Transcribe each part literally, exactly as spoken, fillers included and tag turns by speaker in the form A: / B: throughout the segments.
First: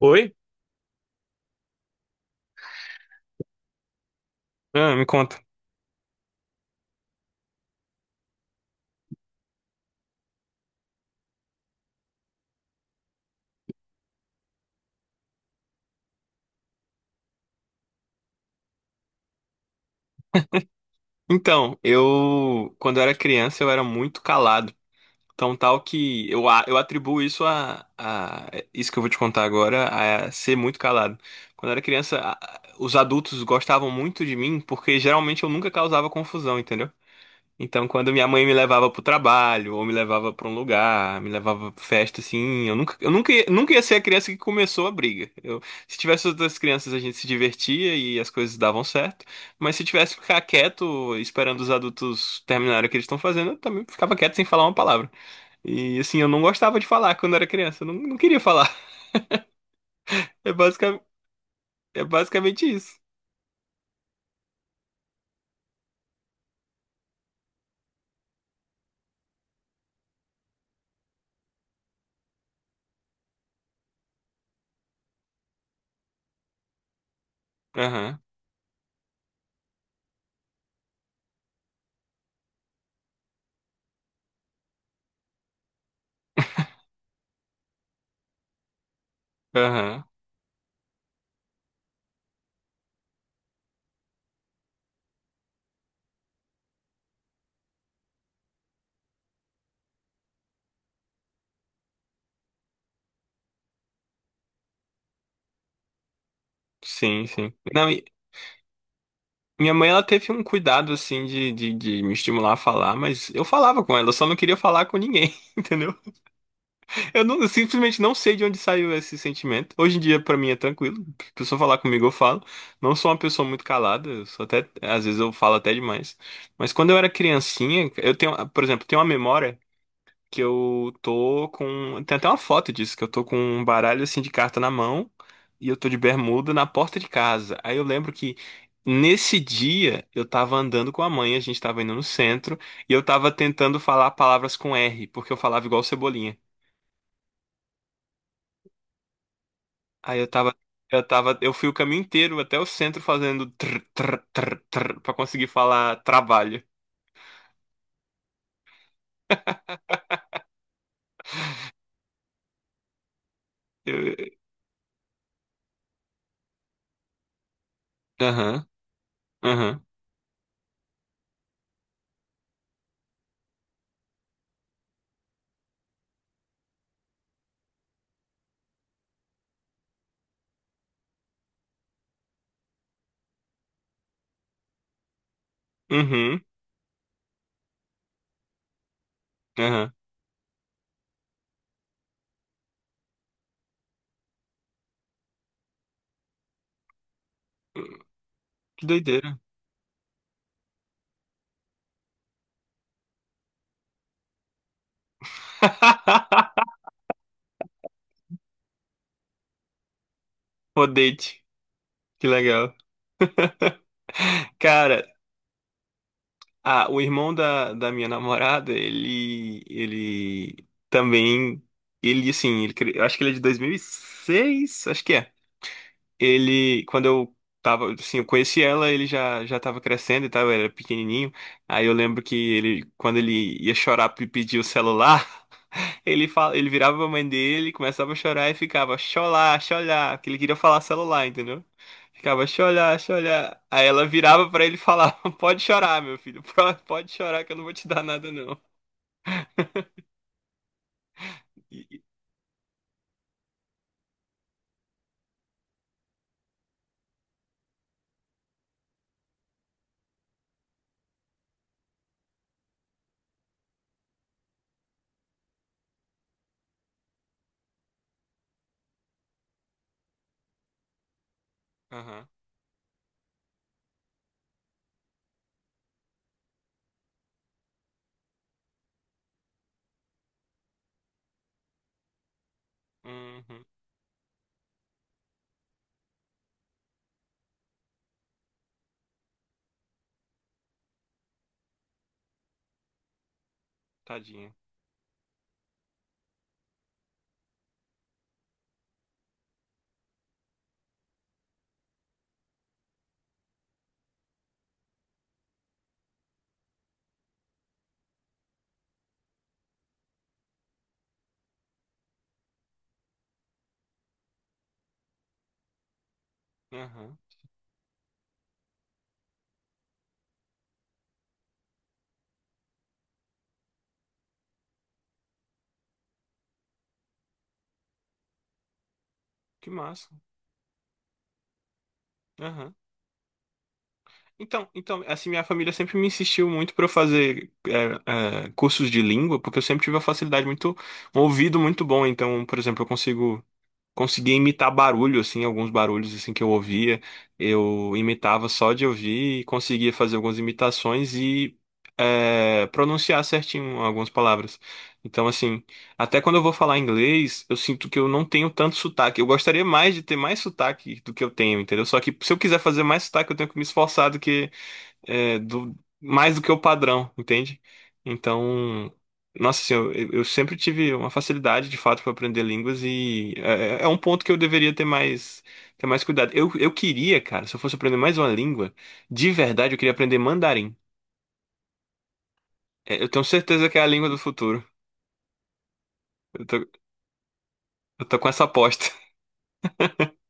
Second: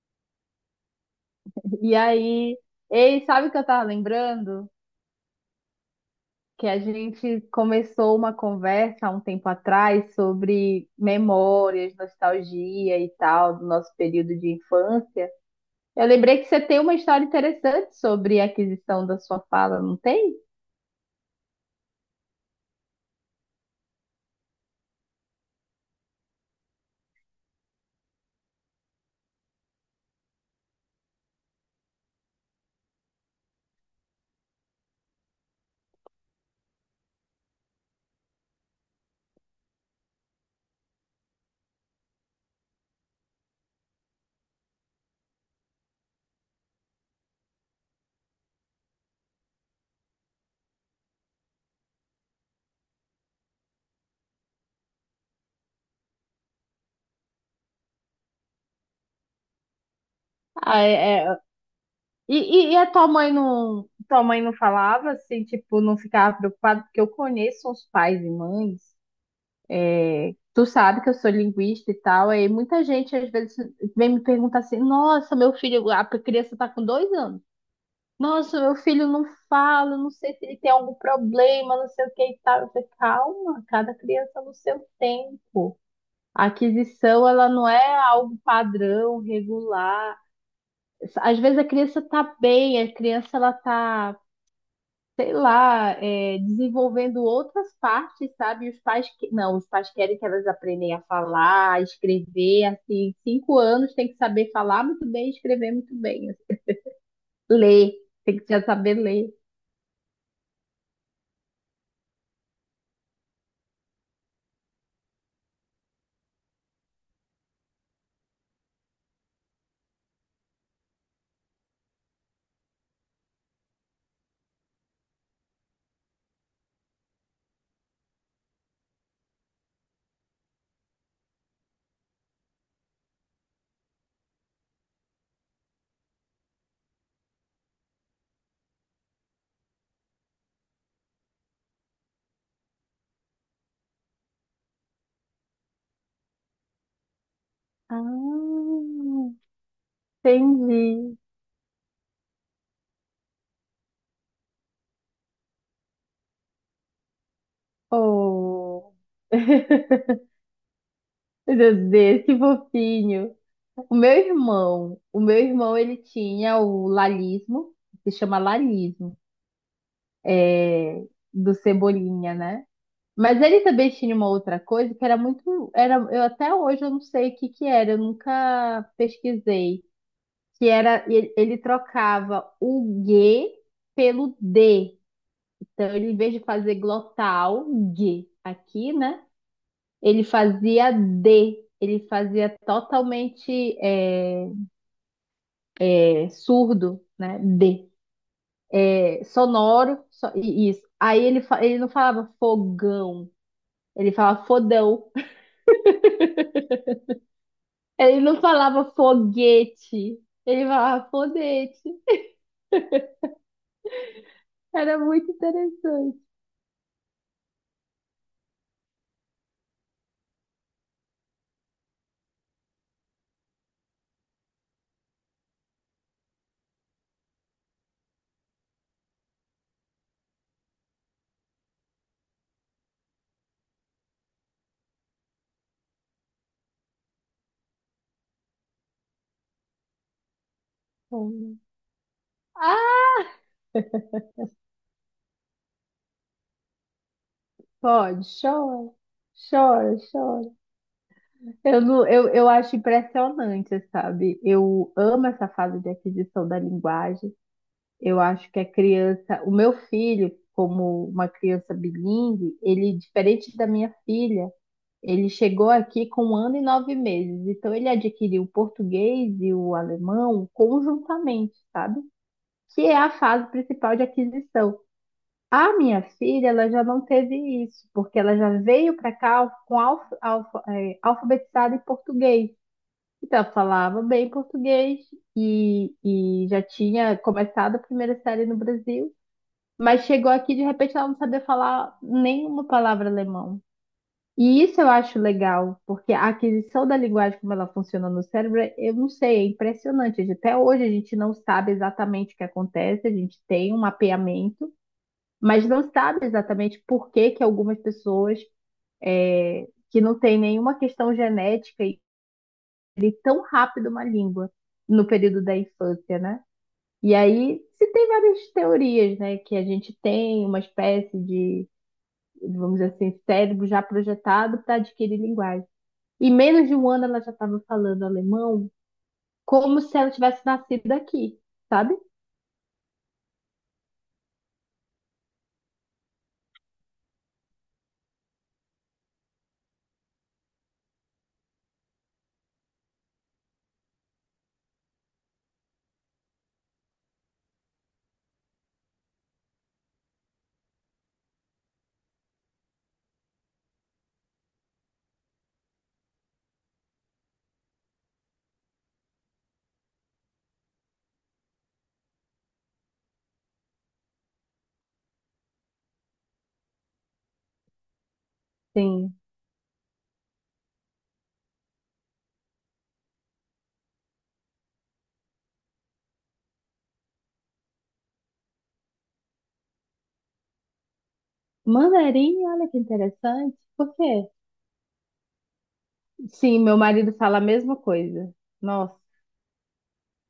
A: Oi?
B: E aí, ei, sabe o que eu tava lembrando?
A: Ah, me conta.
B: Que a gente começou uma conversa há um tempo atrás sobre memórias, nostalgia e tal, do nosso período de infância. Eu lembrei que você tem uma história interessante sobre a aquisição da sua fala, não tem?
A: Então, eu, quando eu era criança, eu era muito calado. Tão tal que eu, a- eu atribuo isso a, a- isso que eu vou te contar agora, a ser muito calado. Quando eu era criança, a- a- os adultos gostavam muito de mim porque geralmente eu nunca causava confusão, entendeu? Então, quando minha mãe me levava pro trabalho, ou me levava pra um lugar, me levava pra festa, assim, eu nunca, eu nunca, ia- nunca ia ser a criança que começou a briga. Eu, se tivesse outras crianças, a gente se divertia e as coisas davam certo, mas se tivesse que ficar quieto, esperando os adultos terminarem o que eles estão fazendo, eu também ficava quieto sem falar uma palavra. E, assim, eu não gostava de falar quando era criança, eu não, não queria falar. É
B: Ah,
A: basicamente,
B: é- é.
A: é
B: E,
A: basicamente
B: e- e a
A: isso.
B: tua mãe não, tua mãe não falava assim, tipo, não ficava preocupada, porque eu conheço uns pais e mães. Tu sabe que eu sou linguista e tal, aí muita gente às vezes vem me perguntar assim: nossa, meu filho, a criança tá com dois anos.
A: Aham,
B: Nossa, meu filho não fala, não sei se ele tem algum problema, não sei o que e tal. Eu falei, calma, cada criança no seu tempo. A aquisição, ela não é algo padrão,
A: aham.
B: regular. Às vezes a criança tá bem, a criança ela tá, sei lá, é, desenvolvendo outras partes, sabe? Os pais que... não, os pais querem que elas aprendem a falar, a escrever, assim, cinco anos tem que saber falar muito bem, escrever muito bem, assim.
A: Sim, sim. Não.
B: Ler, tem que já saber ler.
A: Minha mãe, ela teve um cuidado, assim, de, de, de me estimular a falar, mas eu falava com ela, eu só não queria falar com ninguém, entendeu? Eu, não, eu simplesmente não sei de onde saiu esse sentimento. Hoje em dia, pra mim, é tranquilo. A pessoa falar comigo, eu falo. Não sou uma pessoa muito calada, eu sou até, às vezes eu falo até demais. Mas quando eu era criancinha, eu tenho, por exemplo, tenho uma memória que eu tô com. Tem até uma foto disso, que eu tô com um baralho assim de carta na mão e eu tô de bermuda na porta de casa. Aí eu lembro que nesse dia eu tava andando com a mãe, a gente tava indo no centro e eu tava tentando falar palavras com R, porque eu falava igual Cebolinha.
B: Ah,
A: Aí eu tava. Eu
B: entendi.
A: tava, eu fui o caminho inteiro até o centro fazendo tr, tr, tr, tr, pra conseguir falar trabalho.
B: Oh, meu Deus, que fofinho. O meu
A: Eu-
B: irmão, o meu irmão, ele tinha o lalismo, que se chama
A: Aham,
B: lalismo,
A: aham,
B: é, do Cebolinha, né? Mas ele também tinha uma outra coisa que era muito, era, eu até hoje eu não sei o que que era, eu nunca pesquisei, que era ele, ele trocava o G pelo D. Então ele, em vez
A: uhum,
B: de fazer glotal, G aqui, né?
A: aham.
B: Ele fazia D, ele fazia totalmente é, é, surdo, né? D.
A: Que
B: É,
A: doideira.
B: sonoro, só- e- isso. Aí ele, fa- ele não falava fogão, ele falava fodão. Ele não falava foguete, ele falava
A: Rodete.
B: fodete.
A: Que legal.
B: Era
A: Cara,
B: muito interessante.
A: ah, o irmão da, da minha namorada, ele, ele também, ele assim, ele, cre- eu acho que ele é de dois mil e seis acho que é. Ele, quando eu tava, assim, eu conheci ela, ele já, já tava crescendo e tal, ele era pequenininho. Aí eu lembro que ele, quando ele ia chorar e pedir o celular, ele fala, ele virava pra mãe dele, começava a chorar e ficava xolá, xolá, que ele queria falar celular, entendeu? Ficava xolá,
B: Ah,
A: xolá. Aí ela virava pra ele e falava: "Pode chorar, meu filho. pro- Pode chorar que eu não vou te dar
B: pode,
A: nada não".
B: chora, chora, chora.
A: E-
B: Eu,
A: e-
B: não, eu, eu acho impressionante, sabe? Eu amo essa fase de aquisição da linguagem. Eu acho que a criança, o meu filho, como uma criança bilíngue, ele, diferente da minha filha, ele chegou aqui com um ano e nove meses. Então, ele adquiriu o português e o alemão conjuntamente, sabe?
A: Aham.
B: Que é a fase principal de aquisição. A minha filha, ela já não teve isso, porque ela já veio para cá com alf, alf, eh, alfabetizada em português. Então, ela
A: Uhum.
B: falava bem português e, e já tinha começado a primeira série no Brasil, mas chegou aqui, de repente, ela não sabia falar nenhuma palavra alemão.
A: Tadinha.
B: E isso eu acho legal, porque a aquisição da linguagem, como ela funciona no cérebro, eu não sei, é impressionante. A gente... Até hoje a gente não sabe exatamente o que acontece, a gente tem um mapeamento, mas não sabe exatamente por que que algumas pessoas, é, que não têm nenhuma questão genética e tão rápido uma língua no período da infância, né? E
A: Aham.
B: aí se tem várias teorias, né? Que a gente tem uma espécie de, vamos dizer assim, cérebro já projetado para adquirir linguagem. E menos de um ano ela já estava falando alemão
A: Que
B: como se
A: massa.
B: ela tivesse nascido aqui, sabe?
A: Aham. Então, então, assim, minha família sempre me insistiu muito pra eu fazer é, é, cursos de língua, porque eu sempre tive uma facilidade muito, um ouvido muito bom. Então, por exemplo, eu consigo conseguia imitar barulho, assim, alguns barulhos, assim, que eu ouvia. Eu imitava só de ouvir e conseguia fazer algumas imitações e é, pronunciar certinho algumas palavras. Então, assim, até quando eu vou falar inglês, eu sinto que eu não tenho tanto sotaque. Eu gostaria mais de ter mais sotaque do que eu tenho, entendeu? Só que se eu quiser fazer mais sotaque, eu tenho que me esforçar do que é, do, mais do que o padrão, entende? Então,
B: Sim.
A: nossa, assim, eu, eu sempre tive uma facilidade de fato para aprender línguas e é, é é um ponto que eu deveria ter mais, ter mais, cuidado. Eu, eu queria, cara, se eu fosse aprender mais uma língua, de verdade, eu queria aprender mandarim.
B: Mandarim, olha que
A: É, eu tenho
B: interessante.
A: certeza que é a
B: Por
A: língua do
B: quê?
A: futuro. Eu
B: Sim,
A: tô,
B: meu marido fala a mesma
A: eu tô com
B: coisa.
A: essa aposta.
B: Nossa,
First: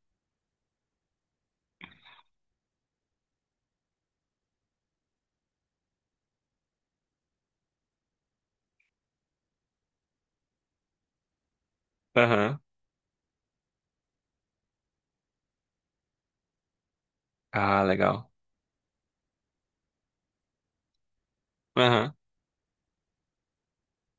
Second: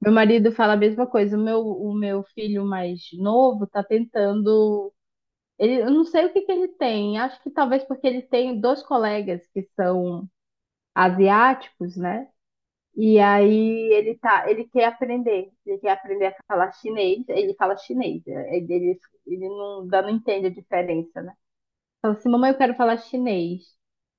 B: meu marido fala a mesma coisa. O meu, o meu filho mais novo tá tentando. Ele, eu não sei o que que ele tem. Acho que talvez porque ele tem dois colegas que são asiáticos, né?
A: Aham.
B: E aí ele tá, ele quer aprender, ele quer aprender a falar chinês, ele fala
A: Ah,
B: chinês,
A: legal.
B: né? ele, ele, ele não, dá- não entende a diferença, né?
A: Aham.
B: Fala assim, mamãe, eu quero falar chinês.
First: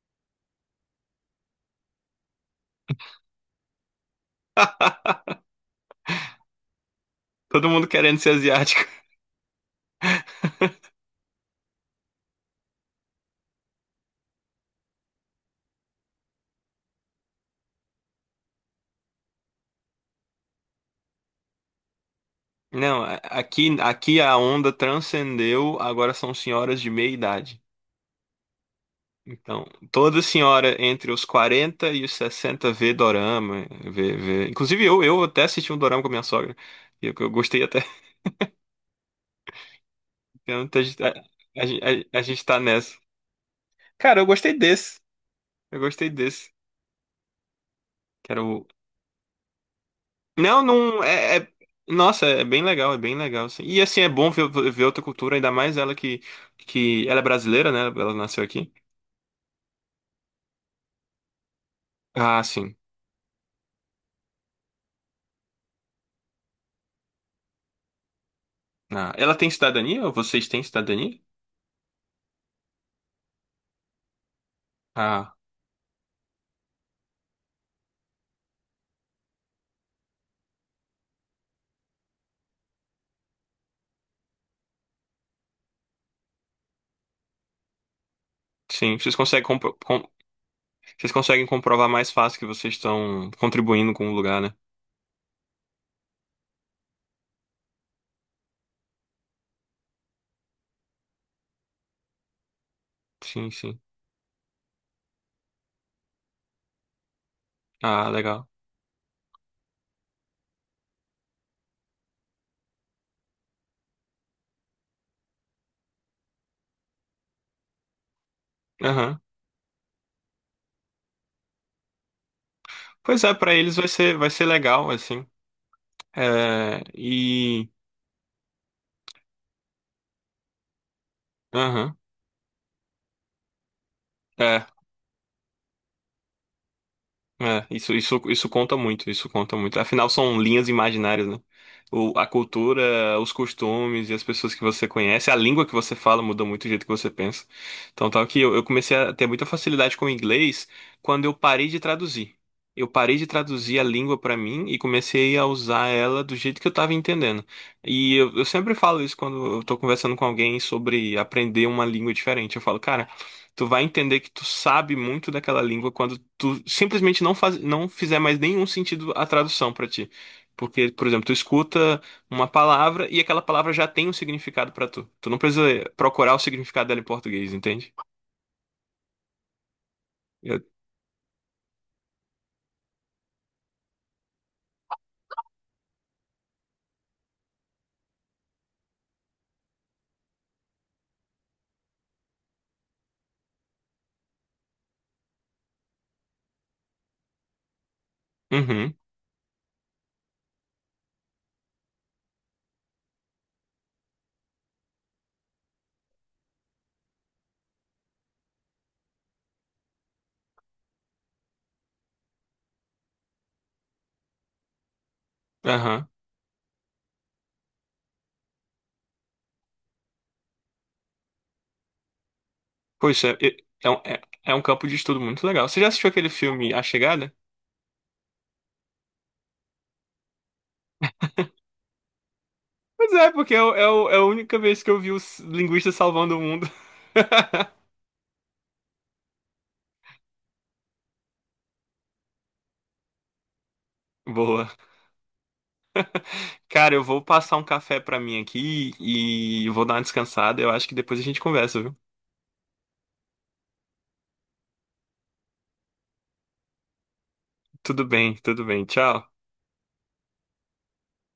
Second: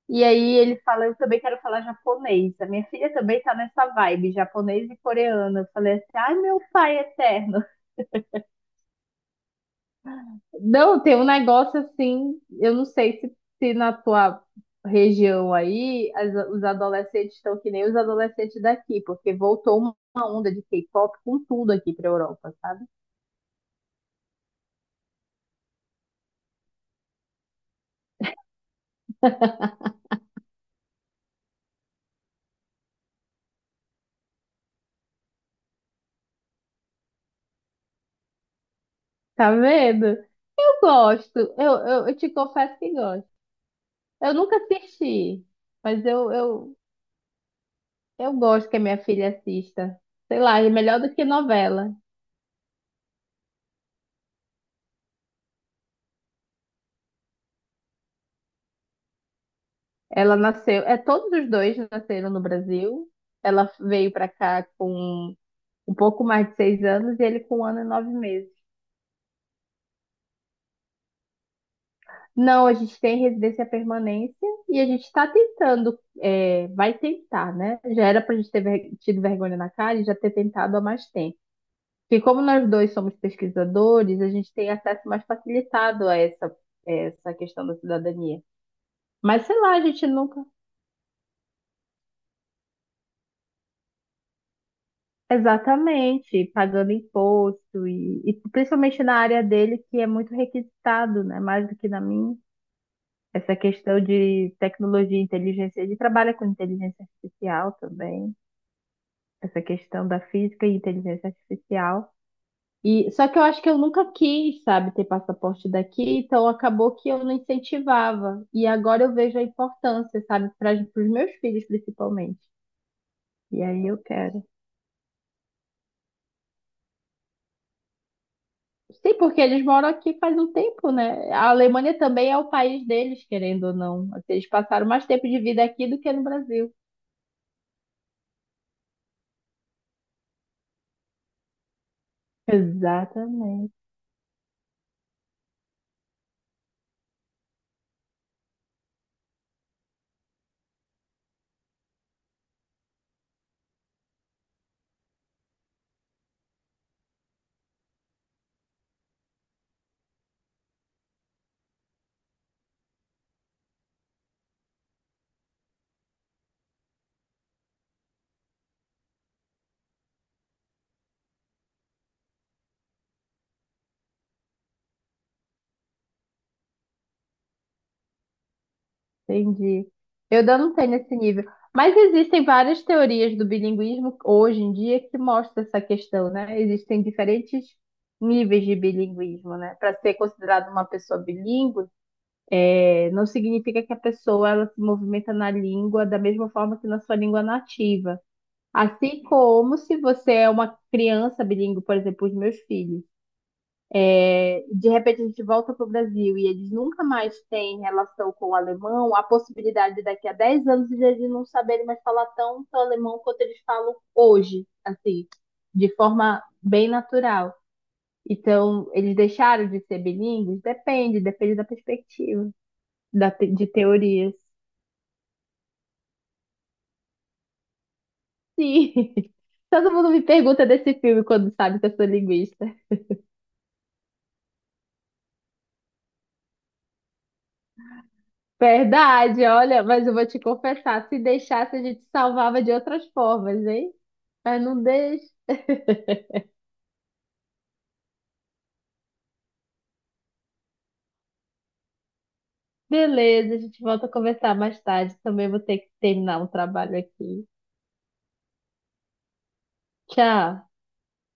B: E aí ele fala, eu também quero falar japonês. A minha filha também tá nessa vibe, japonês e coreano. Eu falei assim, ai meu pai eterno.
A: Todo mundo querendo ser asiático.
B: Não, tem um negócio assim, eu não sei se, se na tua região aí as- os adolescentes estão que nem os adolescentes daqui, porque voltou uma onda de K-pop com tudo aqui pra Europa, sabe?
A: Não, a- aqui, aqui a onda transcendeu, agora são senhoras de meia idade. Então, toda senhora entre os quarenta e os sessenta vê dorama, vê, vê... Inclusive eu, eu até assisti um dorama com a minha sogra, e eu, eu gostei até.
B: Tá vendo?
A: Então,
B: Eu
A: A, gente- a,
B: gosto, eu, eu, eu
A: a, a
B: te
A: gente tá
B: confesso que
A: nessa.
B: gosto.
A: Cara, eu
B: Eu
A: gostei
B: nunca
A: desse.
B: assisti,
A: Eu
B: mas
A: gostei
B: eu,
A: desse.
B: eu,
A: Que
B: eu
A: era o...
B: gosto que a minha filha assista. Sei lá,
A: Não,
B: é melhor
A: não...
B: do que
A: É, é-
B: novela.
A: Nossa, é bem legal, é bem legal, assim. E assim, é bom ver, ver outra cultura, ainda mais ela que, que... Ela é brasileira, né? Ela nasceu aqui.
B: Ela nasceu, é, todos os dois nasceram no
A: Ah, sim.
B: Brasil. Ela veio pra cá com um pouco mais de seis anos e ele com um ano e nove meses.
A: Ah, ela tem cidadania? Ou vocês têm cidadania?
B: Não, a gente tem residência permanência e a gente está
A: Ah,
B: tentando, é, vai tentar, né? Já era para a gente ter ver- tido vergonha na cara e já ter tentado há mais tempo. Porque como nós dois somos pesquisadores, a gente tem acesso mais facilitado a essa, essa questão da cidadania.
A: sim. Vocês
B: Mas
A: conseguem
B: sei lá, a gente nunca.
A: Vocês conseguem comprovar mais fácil que vocês estão contribuindo com o lugar, né?
B: Exatamente, pagando imposto e, e principalmente na área dele que é muito requisitado, né? Mais do que na minha.
A: Sim,
B: Essa
A: sim.
B: questão de tecnologia e inteligência, ele trabalha com inteligência artificial
A: Ah,
B: também,
A: legal.
B: essa questão da física e inteligência artificial. E só que eu acho que eu nunca quis, sabe, ter passaporte daqui, então acabou que eu não incentivava. E agora eu
A: Aham.
B: vejo a importância, sabe, para os meus filhos principalmente.
A: Pois é, pra
B: E
A: eles
B: aí
A: vai
B: eu
A: ser, vai
B: quero.
A: ser legal, assim. É, e.
B: Sim, porque eles moram aqui faz um tempo, né? A
A: Aham.
B: Alemanha também é o país deles, querendo ou não. Assim, eles
A: É.
B: passaram mais tempo de vida aqui do que no Brasil.
A: É, isso, isso, isso conta muito, isso conta muito. Afinal, são linhas imaginárias, né? O, a cultura, os
B: Exatamente.
A: costumes e as pessoas que você conhece, a língua que você fala muda muito o jeito que você pensa. Então, tal que eu, eu comecei a ter muita facilidade com o inglês quando eu parei de traduzir. Eu parei de traduzir a língua pra mim e comecei a usar ela do jeito que eu tava entendendo. E eu, eu sempre falo isso quando eu tô conversando com alguém sobre aprender uma língua diferente. Eu falo, cara, tu vai entender que tu sabe muito daquela língua quando tu simplesmente não faz, não fizer mais nenhum sentido a tradução pra ti. Porque, por exemplo, tu escuta uma palavra e aquela palavra já tem um significado pra tu. Tu não precisa procurar o significado dela em português, entende?
B: Entendi. Eu ainda
A: Eu-
B: não tenho nesse nível. Mas existem várias teorias do bilinguismo hoje em dia que mostram essa questão, né? Existem diferentes níveis de bilinguismo, né? Para ser considerada uma pessoa bilíngue, eh, não significa que a pessoa ela se movimenta na língua da mesma forma que na sua língua nativa.
A: Uhum,
B: Assim como se você é uma criança bilíngue, por exemplo, os meus filhos. É, de repente a gente volta para o Brasil e eles nunca mais têm relação com o alemão, a possibilidade daqui a dez anos de eles não saberem mais falar tanto alemão quanto eles falam hoje, assim, de
A: aham.
B: forma bem natural. Então, eles deixaram de ser bilíngues? Depende, depende da perspectiva,
A: Pô, isso
B: da
A: é,
B: te-
A: é,
B: de
A: é um é-
B: teorias.
A: é um campo de estudo muito legal. Você já assistiu aquele filme A Chegada?
B: Sim. Todo mundo me pergunta desse filme quando sabe que eu sou linguista.
A: Pois é, porque é, o- é o- é a única vez que eu vi os linguistas salvando o mundo.
B: Verdade, olha, mas eu vou te confessar, se deixasse a gente salvava de outras formas, hein? Mas
A: Boa.
B: não deixe.
A: Cara, eu vou passar um café pra mim aqui e vou dar uma descansada. Eu acho que depois a gente conversa, viu?
B: Beleza, a gente volta a conversar mais tarde. Também vou ter que terminar o trabalho aqui.
A: Tudo bem, tudo bem. Tchau.
B: Tchau.